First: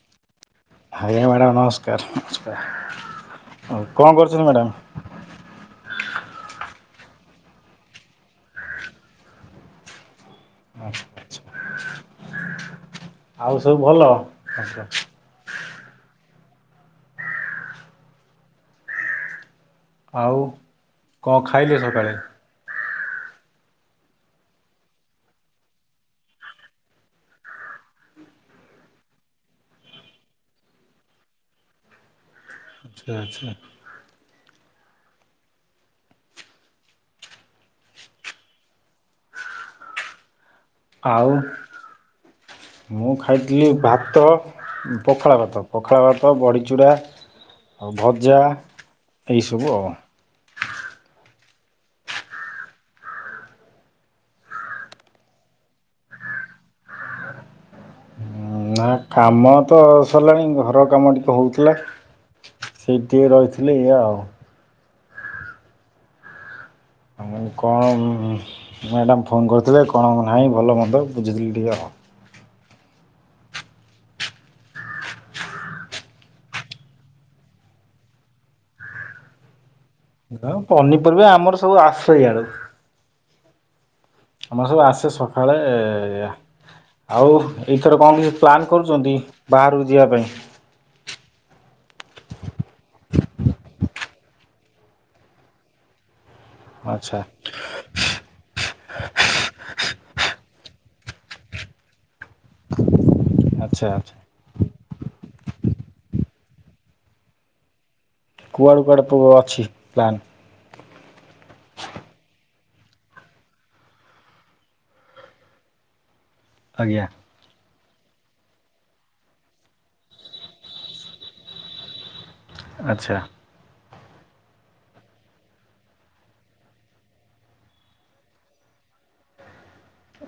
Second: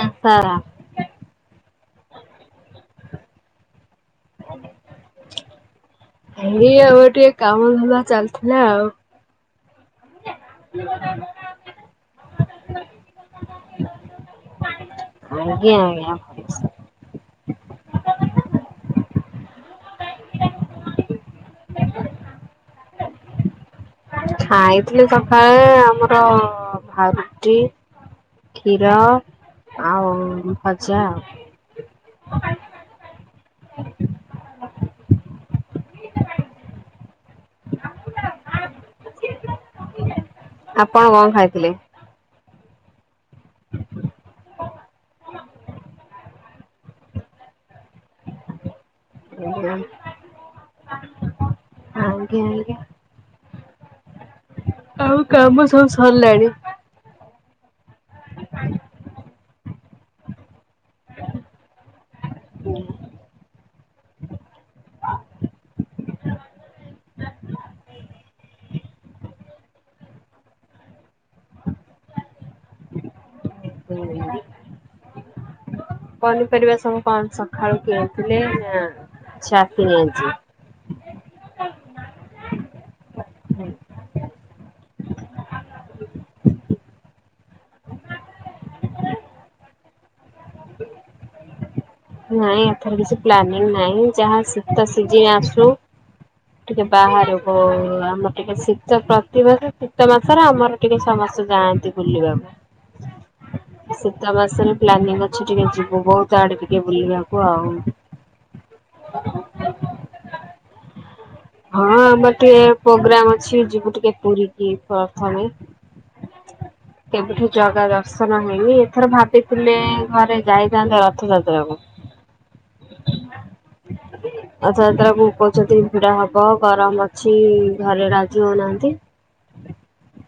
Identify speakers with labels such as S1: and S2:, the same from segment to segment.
S1: ସଂସ୍କାର।
S2: ଆଜ୍ଞା ମ୍ୟାଡ଼ାାମ ନମସ୍କାର ନମସ୍କାର କଣ କରୁଛନ୍ତି ମ୍ୟାଡ଼ାାମ?
S1: ଏଇ ଆଉ ଟିକେ କାମ ଧନ୍ଦା ଚାଲିଥିଲା ଆଉ।
S2: ଆଉ ସବୁ ଭଲ?
S1: ଆଜ୍ଞା ଆଜ୍ଞା
S2: ଆଉ କଣ ଖାଇଲେ ସକାଳେ?
S1: ଖାଇଥିଲି ସକାଳେ ଆମର ଭା ରୁଟି। କ୍ଷୀର ଆଉ ଭଜା।
S2: ଆଚ୍ଛା ଆଚଛା
S1: [inaudible] [inaudible] ଆପଣ କଣ
S2: ଆଉ
S1: ଖାଇଥିଲେ?
S2: ମୁଁ ଖାଇଥିଲି ଭାତ, ପଖାଳ ଭାତ, ପଖାଳ ଭାତ ବଡ଼ିଚୂରା। ଆଉ ଭଜା। ଆଉ।
S1: [inaudible] ଆଉ କାମ ସବୁ ସରିଲାଣି?
S2: ନା କାମ ତ ସରିଲାଣି ଘର କାମ ଟିକେ ହଉଥିଲା ସେଇ ଟିକେ ରହିଥିଲା ଲେଈ ଆଉ।
S1: [inaudible]
S2: ଆ କଣ ମ୍ୟାଡ଼ାମ ଫୋନ୍ କରିଥିଲେ କଣ ନାହିଁ ଭଲ ମନ୍ଦ ବୁଝିଥିଲି ଟିକିଏ ଆଉ।
S1: ହୁଁ [inaudible] ପନିପରିବା ସବୁ କଣ ସକାଳୁ କିଣଥିଲେ ନା ଛା କିଣି ଆଣିଛି?
S2: ପନିପରିବା ଆମର ସବୁ ଆସେଇ ୟାଡୁ।
S1: ହୁଁ।
S2: ଆମର ସବୁ ଆସେ ସକାଳେ ଆଉ ଏଇଥର କ ଣ କିଛି ପ୍ଲାନ୍ କରୁଛନ୍ତି ବାହାରକୁ ଯିବା ପାଇଁ?
S1: ନାଇଁ ଏଥର କିଛି ପ୍ଲାନିଂ ନାହିଁ ଯାହା ଶୀତ ସିଜିନ ଆସୁ ଟିକେ
S2: ଆଚ୍ଛା
S1: ବାହାରକୁ ଆମର। ଶୀତ ପ୍ରତିିବାସ ଶୀତ ମାସରେ ଆମର ଟିକେ ସମସ୍ତେ ଯାଆନ୍ତି ବୁଲିବା
S2: ଆଚ୍ଛା
S1: ପାଇଁ।
S2: ଆଚ୍ଛା
S1: ଶୀତ ମାସରେ ପ୍ଲାନିଂ ଅଛି ଟିକେ ଯିବୁ ବହୁତ ଆଡେ ଟିକେ ବୁଲିବାକୁ ଆଉ।
S2: କୁଆଡ଼େ କୁଆଡ଼େ ପୁ ଅଛି ପ୍ଲାନ୍?
S1: ହଁ ଆମର ଟିକେ ପ୍ରୋଗ୍ରାମ ଅଛି ଯିବୁ ଟିକେ ପୁରୀ କିି ପ୍ରଥମେ। [inaudible]
S2: ଆଜ୍ଞା।
S1: କେବେଠୁ ଜଗା ଦର୍ଶନ ହେଇନି, ଏଥର ଭାବିଥିଲେ ଘରେ ଯାଇଥାନ୍ତେ ରଥଯାତ୍ରା କୁ। [unintelligible]
S2: ଆଚ୍ଛା।
S1: ଆଛା ଯେତେବେଳେ କହୁଛନ୍ତି ପିଢା କହୁଛନ୍ତି ଭିଡା ହଟ ବ ଗରମ ଅଛି, ଘରେ ରାଜି ହଉନାହାନ୍ତି।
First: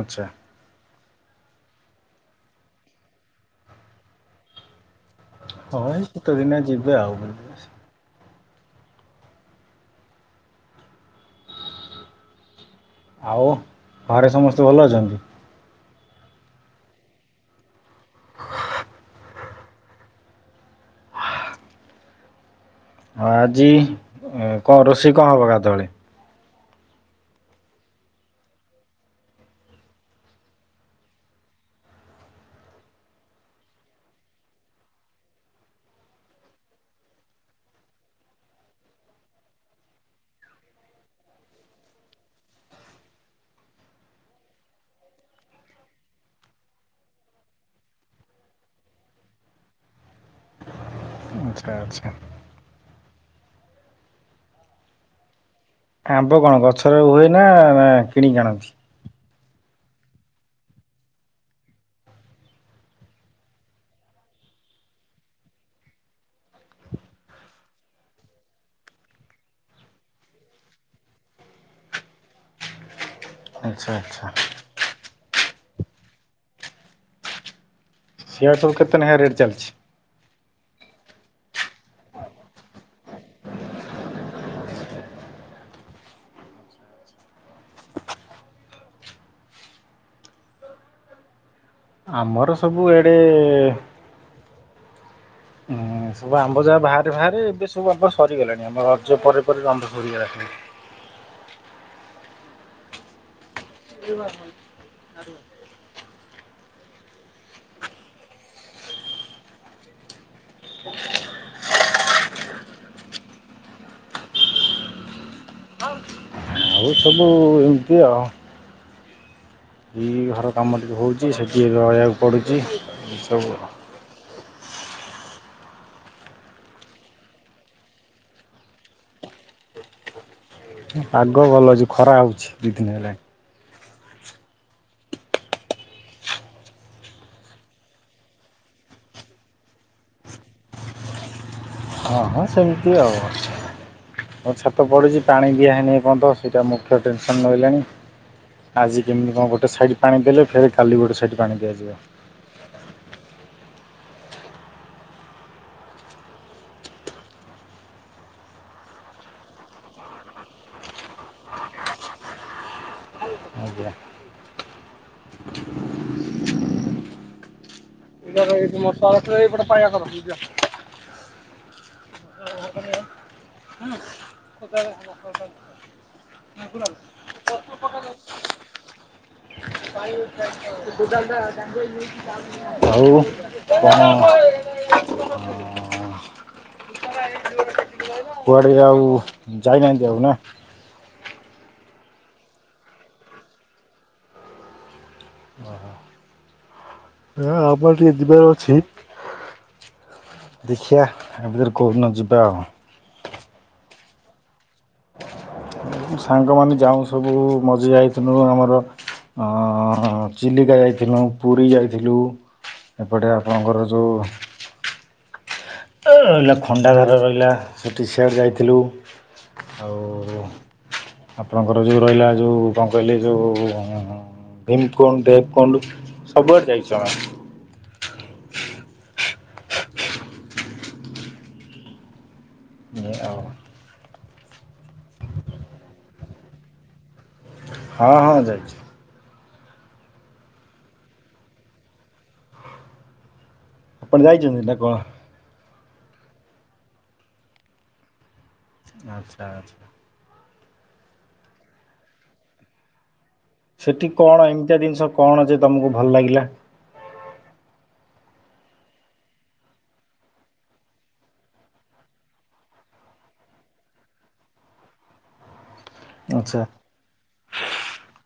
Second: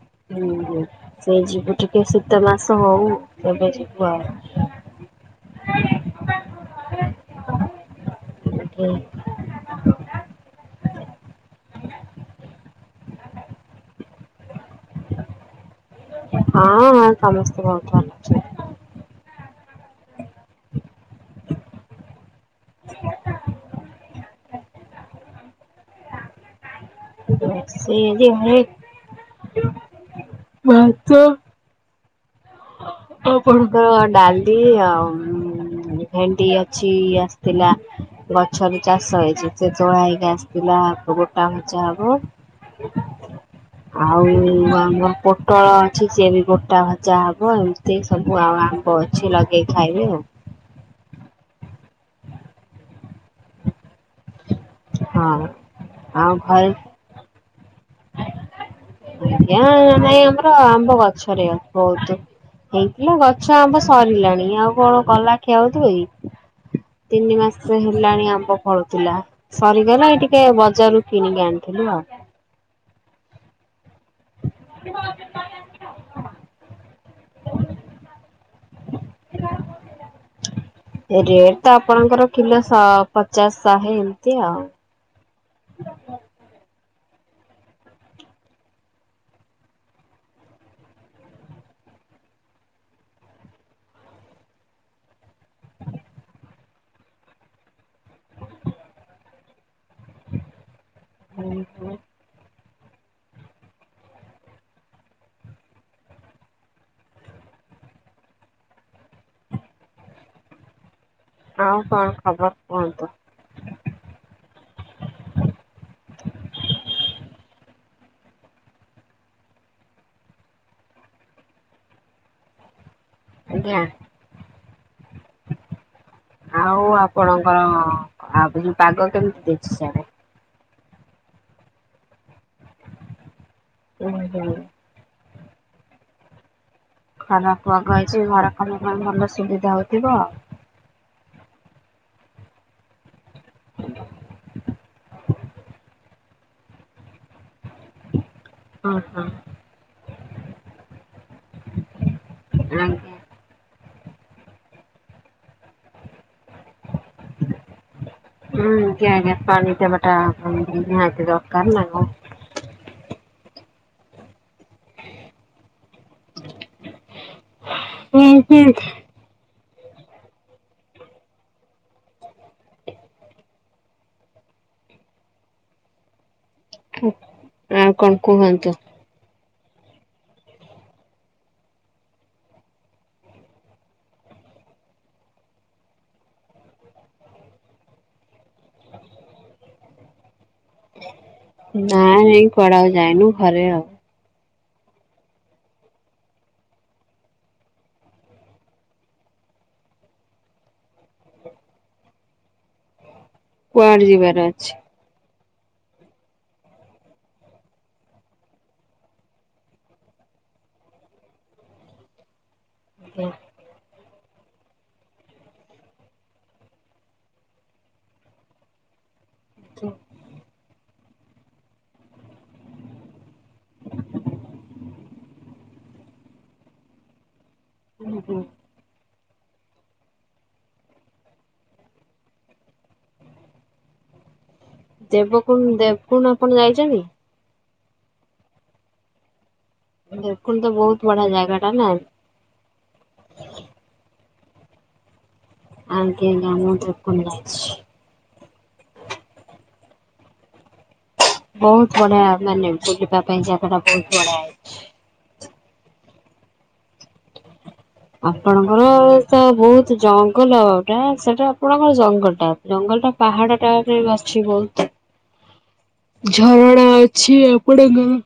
S2: ଆଚ୍ଛା।
S1: ହୁଁ ସେଇଠିକି ଟିକେ ଶୀତ ମାସ ହଉ ଏବେ ଯିବୁ ଆଉ।
S2: ହଁ ଏ ସୀତ ଦିନଆ ଯିବେ ଆଉ।
S1: ଆଉ।
S2: ଆଉ ଘରେ ସମସ୍ତେ ଭଲ ଅଛନ୍ତି?
S1: ହଁ ସମସ୍ତେ ବହୁତ ଭଲ ଅଛନ୍ତି।
S2: ଅ ଆଜି କଣ ରୋଷେଇ କଣ ହବ ଗାଧୁଆବେଳେ।
S1: ରୋଷେଇ ଆଜି ହେ ଯୋଉ ଭାତ ଆଉ କଣ ତ ଡାଲି ଆଉ ଭେଣ୍ଡି ଅଛି ଆସିଥିଲା ଗଛରେ ଚାଷ ହେଇଛି ସେ ତୋଳା ହେଇକି ଆସିଥିଲା ଗୋଟା ଭଜା ହବ। [unintelligible] ଆଉ ଆମର ପୋଟଳ ଅଛି ସିଏ ବି ଗୋଟା ଭଜା ହବ ଏମତି। ତି ସବୁ ଆଉ ଆମ୍ବ ଅଛି ଲଗେଇ ଖାଇବେ ଆଉ।
S2: ଆଚ୍ଛା ଆଚ୍ଛା।
S1: ହଁ। ଆଉ
S2: ଆମ୍ବ କଣ
S1: ଘରେ
S2: ଗଛର ହୁଏ ନା ନା କିଣିକି ଆଣନ୍ତି।
S1: ଆଜ୍ଞା ନାଇଁ ଆମର ଆମ୍ବ ଗଛ ରେ ବହୁତ ହେଇଥିଲା ଗଛ ଆମ୍ବ ସରିଲାଣି ଆଉ କଣ ଗଲା ଖିଆ ହଉଥିବ କି। ତିନି ମାସ ହେଲାଣି ଆମ୍ବ ଫଳୁଥିଲା। ସରିଗଲା ଏଇ ଟିକେ ବଜାରୁ କିଣିକି ଆଣିଥିଲୁ ଆଉ।
S2: ଆଚ୍ଛା ଆଚ୍ଛା।
S1: [inaudible]
S2: ସିଆ ସବୁ କେତେ ନେଖା ରେଟ୍ ଚାଲିଛି।
S1: ରେଟ ତ ଆପଣଙ୍କର କିଲୋ ଶ ପଚାଶ ଶହେ ଏମିତି ଆଉ।
S2: ଆମର ସବୁ ଏଡେ ହୁଁ ସବୁ ଆମ୍ବ ଯାହା ବାହାରେ ବାହାରେ ଏବେ ସବୁ ଆମ୍ବ ସରିଗଲାଣି ଆମ ରଜ ପରେ ପରେ ଆମ୍ବ ସରିଗଲାଣି।
S1: ହୁଁ ହୁଁ।
S2: [unintelligible]
S1: ଆଉ କଣ ଖବର କୁହନ୍ତୁ।
S2: ଆଉ ସବୁ ଏମିତି ଆଊ। ଏ ଘର କାମ ଟିକେ ହେଉଛି ସେ ଟିକେ ରହିବାକୁ ପଡ଼ୁଛି। ଏସବୁ
S1: ଆଜ୍ଞା। ଆଉ ଆପଣଙ୍କର ଆ ଯୋଉ ପାଗ କେମିତି ଦେଇଛି ସିଆଡେ।
S2: ପାଗ ଭଲ ଅଛି ଖରା ହୋଉଛି ଦୁଇ ଦିନ ହେଲାଣି।
S1: ହୁ ହୁଁ। ଖରା ଖୁଆକୁ ହେଇଛି ଘର କାମ ପାଇଁ ଭଲ ସୁବିଧା ହଉଥିବ ଆଉ।
S2: ହଁ ହଁ ସେମିତି ଆଉ। ଆଉ ଛାତ ପଡୁଛି ପାଣି ଦିଆ ହେଇନି ଏପନ୍ତ ସେଇଟା ମୁଖ୍ୟ ଟେନସନ ରହିଲାଣି।
S1: ହଁ
S2: ଆଜି
S1: ହଁ
S2: କେମିତି କଣ ଗୋଟେ ସାଇଡ ପାଣି ଦେଲେ ଫେଣେ କାଲି ଗୋଟେ ସାଇଡ ପାଣି ଦିଆଯିବ।
S1: ହୁଁ। ହୁଁ ଆଜ୍ଞା ଆଜ୍ଞା ପାଣି ଦବଟା ନିହାତି ଦରକାର ନା।
S2: ଆଜ୍ଞା। [unintelligible] [unintelligible]
S1: ଆଉ କଣ କୁହନ୍ତୁ।
S2: ଆଉ। କଣ କୁଆଡେ ଆଉ ଯାଉନାହାନ୍ତି ଆଉ ନା?
S1: ନାଇଁ ନାଇଁ କୁଆଡେ ଆଉ ଯାଇନୁ ଘରେ ଆଉ
S2: [inaudible] ହଁ ଆପର ଟିକେ [inaudible] ଅଛି। ଦେଖିଆ ଆ ଭିତରେ କୋଉଦିନ ଯିବା ଆଉ।
S1: କୁଆଡେ ଯିବାର ଅଛି?
S2: ସାଙ୍ଗମାନେ ଯାଉ ସବୁ ମଝିରେ ଯାଇଥିଲୁ ଆମର ହଁ ଚିଲିକା ଯାଇଥିଲୁ ପୁରୀ ଯାଇଥିଲୁ। ଏପଟେ ଆପଣଙ୍କର ଯୋଉ ତ ରହିଲା ଖଣ୍ଡାଘର ରହିଲା ସେଠି ସିଆଡେ ଯାଇଥିଲୁ। ଆଉ ଆପଣଙ୍କର ଯୋଉ ରହିଲା ଯୋଉ କଣ କହିଲେ ଯୋଉ? ଭୀମକୁଣ୍ଡ ଦେବକୁଣ୍ଡ ସବୁଆଡେ ଯାଇଛୁ ଆମେ
S1: [inaudible]
S2: ଏଇଆ ଆଉ
S1: ଦେବକୁଣ ଦେବକୁଣ୍ଡ ଆପଣ ଯାଇଛନ୍ତି?
S2: ହଁ ହଁ ଯାଇଚି।
S1: ଦେବକୁଣ୍ଡ ତ ବହୁତ ବଢିଆ ଜାଗା ଟା ନା?
S2: ଆପଣ ଯାଇଛନ୍ତି ନା କଣ?
S1: [unintelligible]
S2: ଆଚ୍ଛା ଆଚ୍ଛା।
S1: ବହୁତ ବଢିଆ ମାନେ ବୁଲିବା ପାଇଁ ଜା
S2: ସେଠି କଣ ଏମିତିଆ ଜିନିଷ କଣ ଯେ ତମକୁ ଭଲ ଲାଗିଲା?
S1: ଆପଣଙ୍କର ଆଉ ତା ବହୁତ ଜଙ୍ଗଲଟା ସେଟା ଆପଣଙ୍କର ଜଙ୍ଗଟା। ଜଙ୍ଗଲଟା ପାହାଡ଼ାଟା ବାସଛି ବହୁତୁ।
S2: ଆଚ୍ଛା
S1: ଝରଣା ଅଛି ଆପଣଙ୍କର?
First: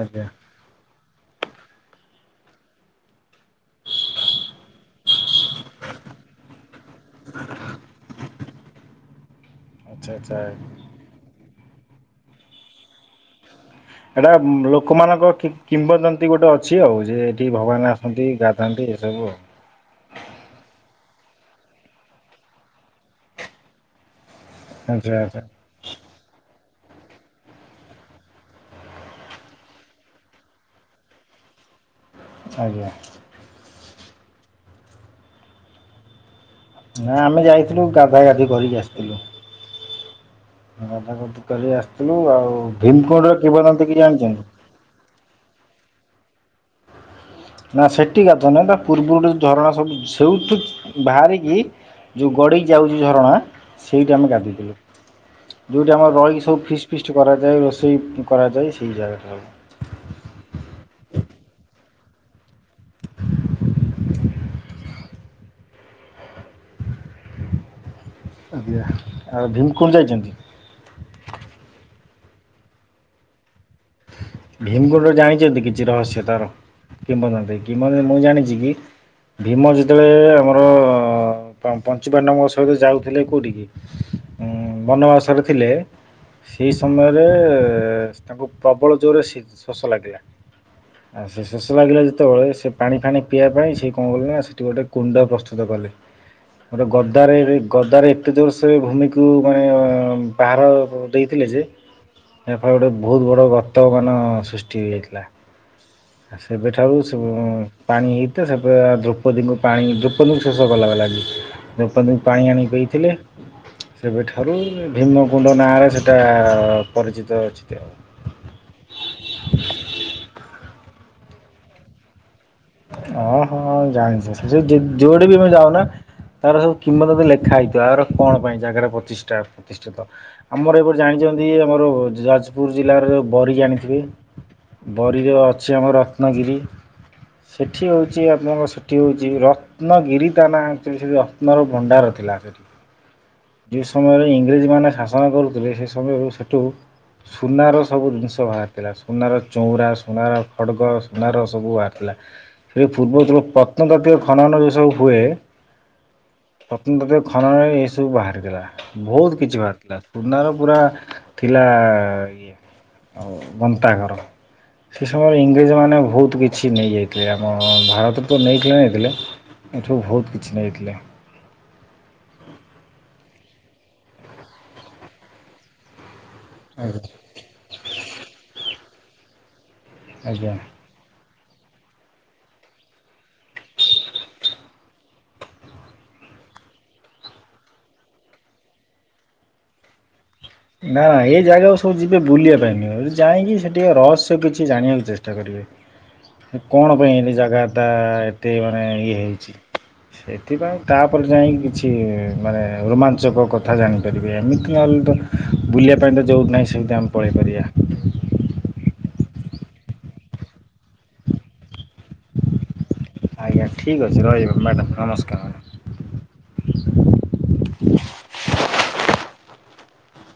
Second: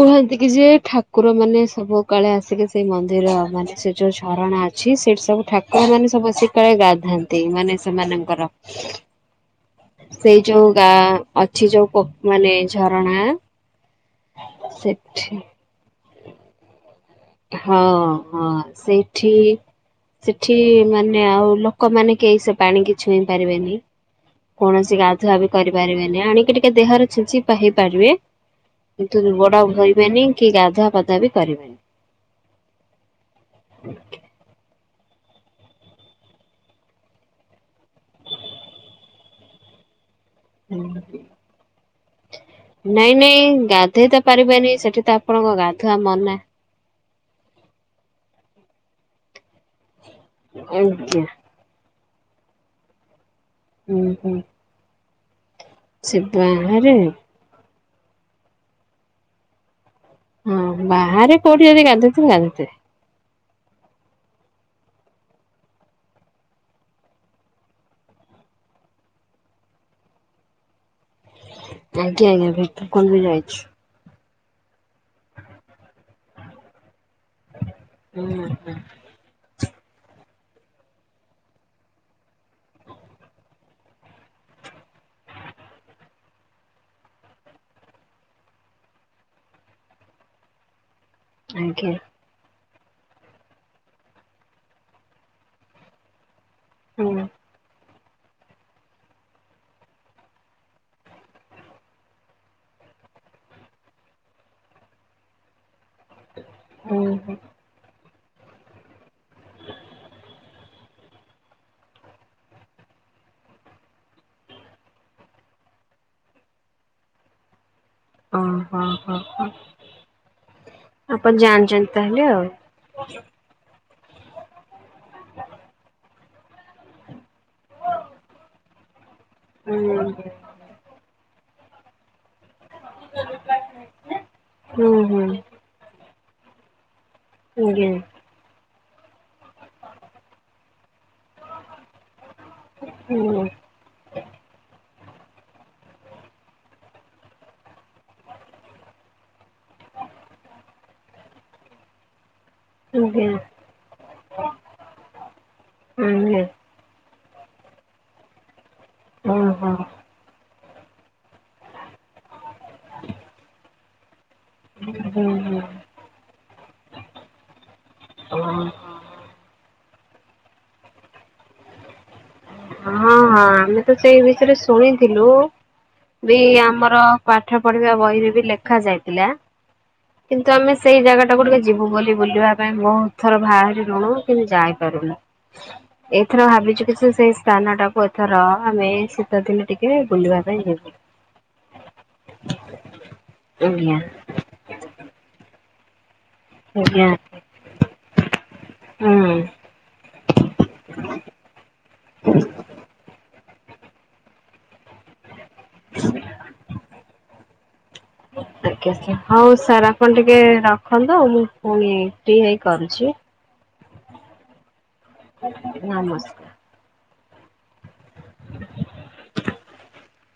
S2: ଆଜ୍ଞା
S1: କି ଯେ ଠା ଠାକୁରମାନେ ସବୁ କାଳେ ଆସିକି ସେଇ ମନ୍ଦିର ମାନେ ସେ ଯୋଉ ଝରଣା ଅଛି ସେଠି ସବୁ ଠାକୁରମାନେ ସବୁ ସେ କାଇଁ ଗାଧାନ୍ତି ମାନେ ସେମାନଙ୍କର
S2: ଆଚ୍ଛା ଆଚ୍ଛା
S1: ସେଇ ଯୋଉ
S2: ଏଇଟା
S1: ଗାଁ ଅଛି ଯୋଉ ପୋ ମାନେ ଝରଣା?
S2: ଏଟା ଲୋକମାନଙ୍କ
S1: ସେଠି
S2: କିମ୍ବଦନ୍ତୀ ଗୋଟେ ଅଛି ଆଉ ଯେ
S1: ହଁ
S2: ଭଗବାନ ଆସନ୍ତି
S1: ହଁ
S2: ଗାଧାନ୍ତି ଏସବୁ
S1: ସେଠି।
S2: ଆଉ
S1: ସେଠି ମାନେ ଆଉ ଲୋକମାନେ କେହି ସେ ପାଣି କିି ଛୁଇଁ ପାରିବେନି। କୌଣସି
S2: ଆଚ୍ଛା
S1: ଗାଧୁଆ
S2: ଆଚ୍ଛା
S1: ବି କରିପାରିବେନି ଆଣିକି ଟିକେ ଦେହର ଛିଞ୍ଚି ହେଇପାରିବେ। କିନ୍ତୁ ଧୃବଟା ଓପାଡିବେନି କି ଗାଧୁଆ ପାଧୁଆ ବି କରିବେନି।
S2: ଆଜ୍ଞା।
S1: [inaudible]
S2: ନା ଆମେ ଯାଇଥିଲୁ ଗାଧାଗାଧି କରିକି ଆସିଥିଲୁ। ଆମେ ଏଠିକି କରି ଆସିଥିଲୁ ଆଉ ଭୀମକୁଣ୍ଡରେ କିବନତିକି ଜାଣିଛନ୍ତି?
S1: ମୁଁ କନି ସେଠି ତା ଆପଣଙ୍କ ଗାଧୁଆ ମନା।
S2: ନା ସେଠି ଗାଧୁଆ ନୁହେଁ ତା ପୂର୍ବରୁ ଝରଣା ସବୁ ସେଇଠୁ
S1: ଆଜ୍ଞା
S2: ବାହାରିକି ଯୋଉ ଗଡିକି ଯାଉଛି ଝରଣା
S1: ହୁଁ
S2: ସେଇଟି
S1: ହୁଁ
S2: ଆମେ ଗାଧୋଇଥିଲୁ। ଯୋଉଠି ଆମର
S1: ସେ
S2: ରହିକି ସବୁ ଫିସ୍
S1: ବାହାରେ
S2: ଫିଷ୍ଟ କରାଯାଏ ରୋଷେଇ କରାଯାଏ ସେଇ ଜାଗାଟାରେ।
S1: ହଁ ବାହାରେ କୋଉଠି ଯଦି ଗାଧୋଉ ଥିବେ ଗାଧୋଉ ଥିବେ।
S2: ଆଜ୍ଞା ଆଉ ଭୀମକୁଣ୍ଡ ଯାଇଛନ୍ତି।
S1: ଆଜ୍ଞା ଆଜ୍ଞା ଭୀମ କମି ଯାଇଛି।
S2: ଭୀମକୁଣ୍ଡରେ ଜାଣିଛନ୍ତି କିଛି ରହସ୍ୟ ତାର କିମ୍ବଦନ୍ତି। କିମ୍ବଦନ୍ତୀ ମୁଁ
S1: ହୁଁ
S2: ଜାଣିଛି କି
S1: ହୁଁ
S2: ଭୀମ ଯେତେବେଳେ ଆମର ପ ପଞ୍ଚୂପାଣ୍ଡବ ଙ୍କ ସହିତ ଯାଉଥିଲେ କୋଉଠିିକି? ଉ ବନବାସରେ ଥିଲେ, ସେଇ ସମୟରେ ଏ ତାଙ୍କୁ ପ୍ରବଳ ଜୋରରେ ଶି ଶୋଷ ଲାଗିଲା, ଆ ସେ ଶୋଷ
S1: ଆଜ୍ଞା
S2: ଲାଗିଲା ଯେ ସେତେବେଳେ ସେ ପାଣି ଫାଣି ପିଇବା ପାଇଁ। ସେ କଣ କଲେ ନା ସେଠି ଗୋଟେ କୁଣ୍ଡ ପ୍ରସ୍ତୁତ କଲେ। ଗୋଟେ
S1: ହୁଁ
S2: ଗଦାରେ ଗଦାରେ। ଏତେ ଯୋର୍ଷରେ ଭୂମିକୁ ମାନେ ପାହାର ଦେଇଥିଲେ ଯେ ଏ ଫା ଗୋଟେ ବହୁତ ବ ବଡ଼ ଗର୍ତ୍ତମାନ ସୃଷ୍ଟି ହୋଇଯାଇଥିଲା ଆ ସେବେଠାରୁ
S1: ହୁଁ
S2: ଶୁ
S1: ହୁଁ।
S2: ପାଣି ହେଇଥ ସେପ ଦ୍ରୌପଦୀଙ୍କୁ ପାଣି ଦ୍ରୌପଦୀଙ୍କୁ ଶେଷ କଲା ହେଲାକି। ଦ୍ରୌପଦୀ ଙ୍କୁ ପାଣି ଆଣିିକି ପେଇଥିଲେ। ସେବେ ଠାରୁ ଭିମ କୁଣ୍ଡ ନାଁରେ ସେଟା ପରିଚିତ ଅଛି ଆଉ।
S1: ଅ ହଁ ହଁ ହଁ ଆପଣ ଜାଣିଛନ୍ତି ତାହେଲେ ଆଉ।
S2: ହଁ ହଁ ଜାଣିଛି ଯୁଆଡେ ବି ଯାଉନା। ତାର ସବୁ କିମ୍ୱଦନ୍ତି ଲେଖା ହେଇଥିବ ଆର କଣ ପାଇଁ ଜାଗାଟା ପଚିଷ୍ଟା।
S1: ହୁଁ
S2: ପ୍ରତିଷ୍ଠିତ
S1: ହୁଁ
S2: ଆମର ଏପଟ ଜାଣିଛନ୍ତି ଆମର ଯାଜ୍ ପୁର୍ ଜିଲ୍ଲାର ଜୋଉ ବରି ଜାଣିଥିବେ
S1: ହୁଁ ଆଜ୍ଞା
S2: ବରିରେ ଅଛି ଆମ ରତ୍ନଗିରି।
S1: ହୁଁ
S2: ସେଠି
S1: ଆଜ୍ଞା।
S2: ହଉଚି। ଠି ଆପଣଙ୍କର ସେଠି ହେଉଛି ରତ୍ନଗିରିତା ନାଁ ଅକ୍ଚୋଲି ସେଠି ରତ୍ନର ଭଣ୍ଡାର ଥିଲା ସେଠି।
S1: ହୁଁ।
S2: ଯେଉଁ ସମୟରେ ଇଂରେଜ ମାନେ ଶାସନ କରୁଥିଲେ ସେ ସମୟରୁ ସେଠୁ। ସୁନାର ସବୁ ଜିନିଷ ବାହାର୍ଥିଲା ସୁନାର ଚଉଁରା ସୁନାର ଖଡ୍ଗ ସୁନାର ସବୁ ବାହାର୍ଥିଲା।
S1: ଓହୋ ହୁଁ
S2: ପୂର୍ବ ତଳୁ ପତ୍। ରତ୍ନତାତୀୟ ଖନନ ଯେଉଁ ସବୁ ହୁଏ।
S1: ହୁଁ।
S2: ରତ୍ନତାତୀୟ ଖନନରେ ଏହିସବୁ ବାହାରିଗଲା। ବହୁତ୍ କିଛି ବାହାରିଥିଲା। ସୁନାର ପୁରା ଥିଲା ଇଏ ଆଉ ଗନ୍ତାଘର। ସେ ସମୟରେ ଇଂରେଜ ମାନେ ଭଉତ୍ କିଛି ନେଇଯାଇ ଥିଲେ ଆମ ଭାରତ୍ ରୁ ତ
S1: ହଁ
S2: ନେଇଥିଲେ ନେଇଥିଲେ ଏଠୁ ବହୁତ କିଛି ନେଇଥିଲେ।
S1: ହଁ ହଁ ଆମେ ତ ସେଇ ବିଷୟରେ ଶୁଣିଥିଲୁ ବି ଆମର
S2: ଆଜ୍ଞା।
S1: କ୍ୱା ପାଠ ପଢିବା ବହିରେ ବି ଲେଖା ଯାଇଥିଲା
S2: ଆଜ୍ଞା।
S1: କିନ୍ତୁ ଆମେ ଶ୍ ସେଇ ଜାଗା ଟାକୁ ଟିକେ ଯିବୁ ବୋଲି ବୁଲିବା ପାଇଁ ବହୁ ଥର ବାହାରି ଲୁଣୁ କିନ୍ତୁ ଯାଇପାରୁନୁ। ଏଇଥର ଭାବିଛୁ କି ସିଏ ସେଇ ସ୍ଥାନ ଟାକୁ ଏଥର ଆମେ ଶୀତଦିନେ ଟିକେ ବୁଲିବା ପାଇଁ ଯିବୁ।
S2: ନା ଏ ଜାଗାକୁ ସବୁ ଯିବେ ବୁଲିବା ପାଇଁ ନହ ଯାଇକି ସେ ଟିକେ
S1: ଆଜ୍ଞା
S2: ରହସ୍ୟ କି କିଛି ଜାଣିବାକୁ ଚେଷ୍ଟା କରିବେ। କଣ
S1: ଆଜ୍ଞା
S2: ପାଇଁ ଏନି ଜାଗା ଟା ଏତେ ମାନେ ଇଏ
S1: ହୁଁ।
S2: ହେଇଚି। ସେଥିପାଇଁ ତାପରେ ଯାଇଁକି କିଛି ମାନେ ରୋମାଞ୍ଚକ କଥା ଜାଣିପାରିବେ। ଏମିତି ନହେଲେ ତ ବୁଲିବା ପାଇଁ ଟା ଯଉଁ ନାହିଁ ସେମ୍ତି ଆମେ ପଳାଇପାରିବା।
S1: [inaudible] ଆଜ୍ଞା ଆଜ୍ଞା ହଉ ସାର୍ ଆପଣ ଟିକେ ରଖନ୍ତୁ ମୁଁ ଫୁଣି ଫ୍ରି ହେଇ କରୁଛି।
S2: ଆଜ୍ଞା ଠିକ୍ ଅଛି ରହିବ ମ୍ୟାଡ଼ାମ୍ ନମସ୍କାର୍ ମ୍ୟାଡା
S1: ନମସ୍। [inaudible]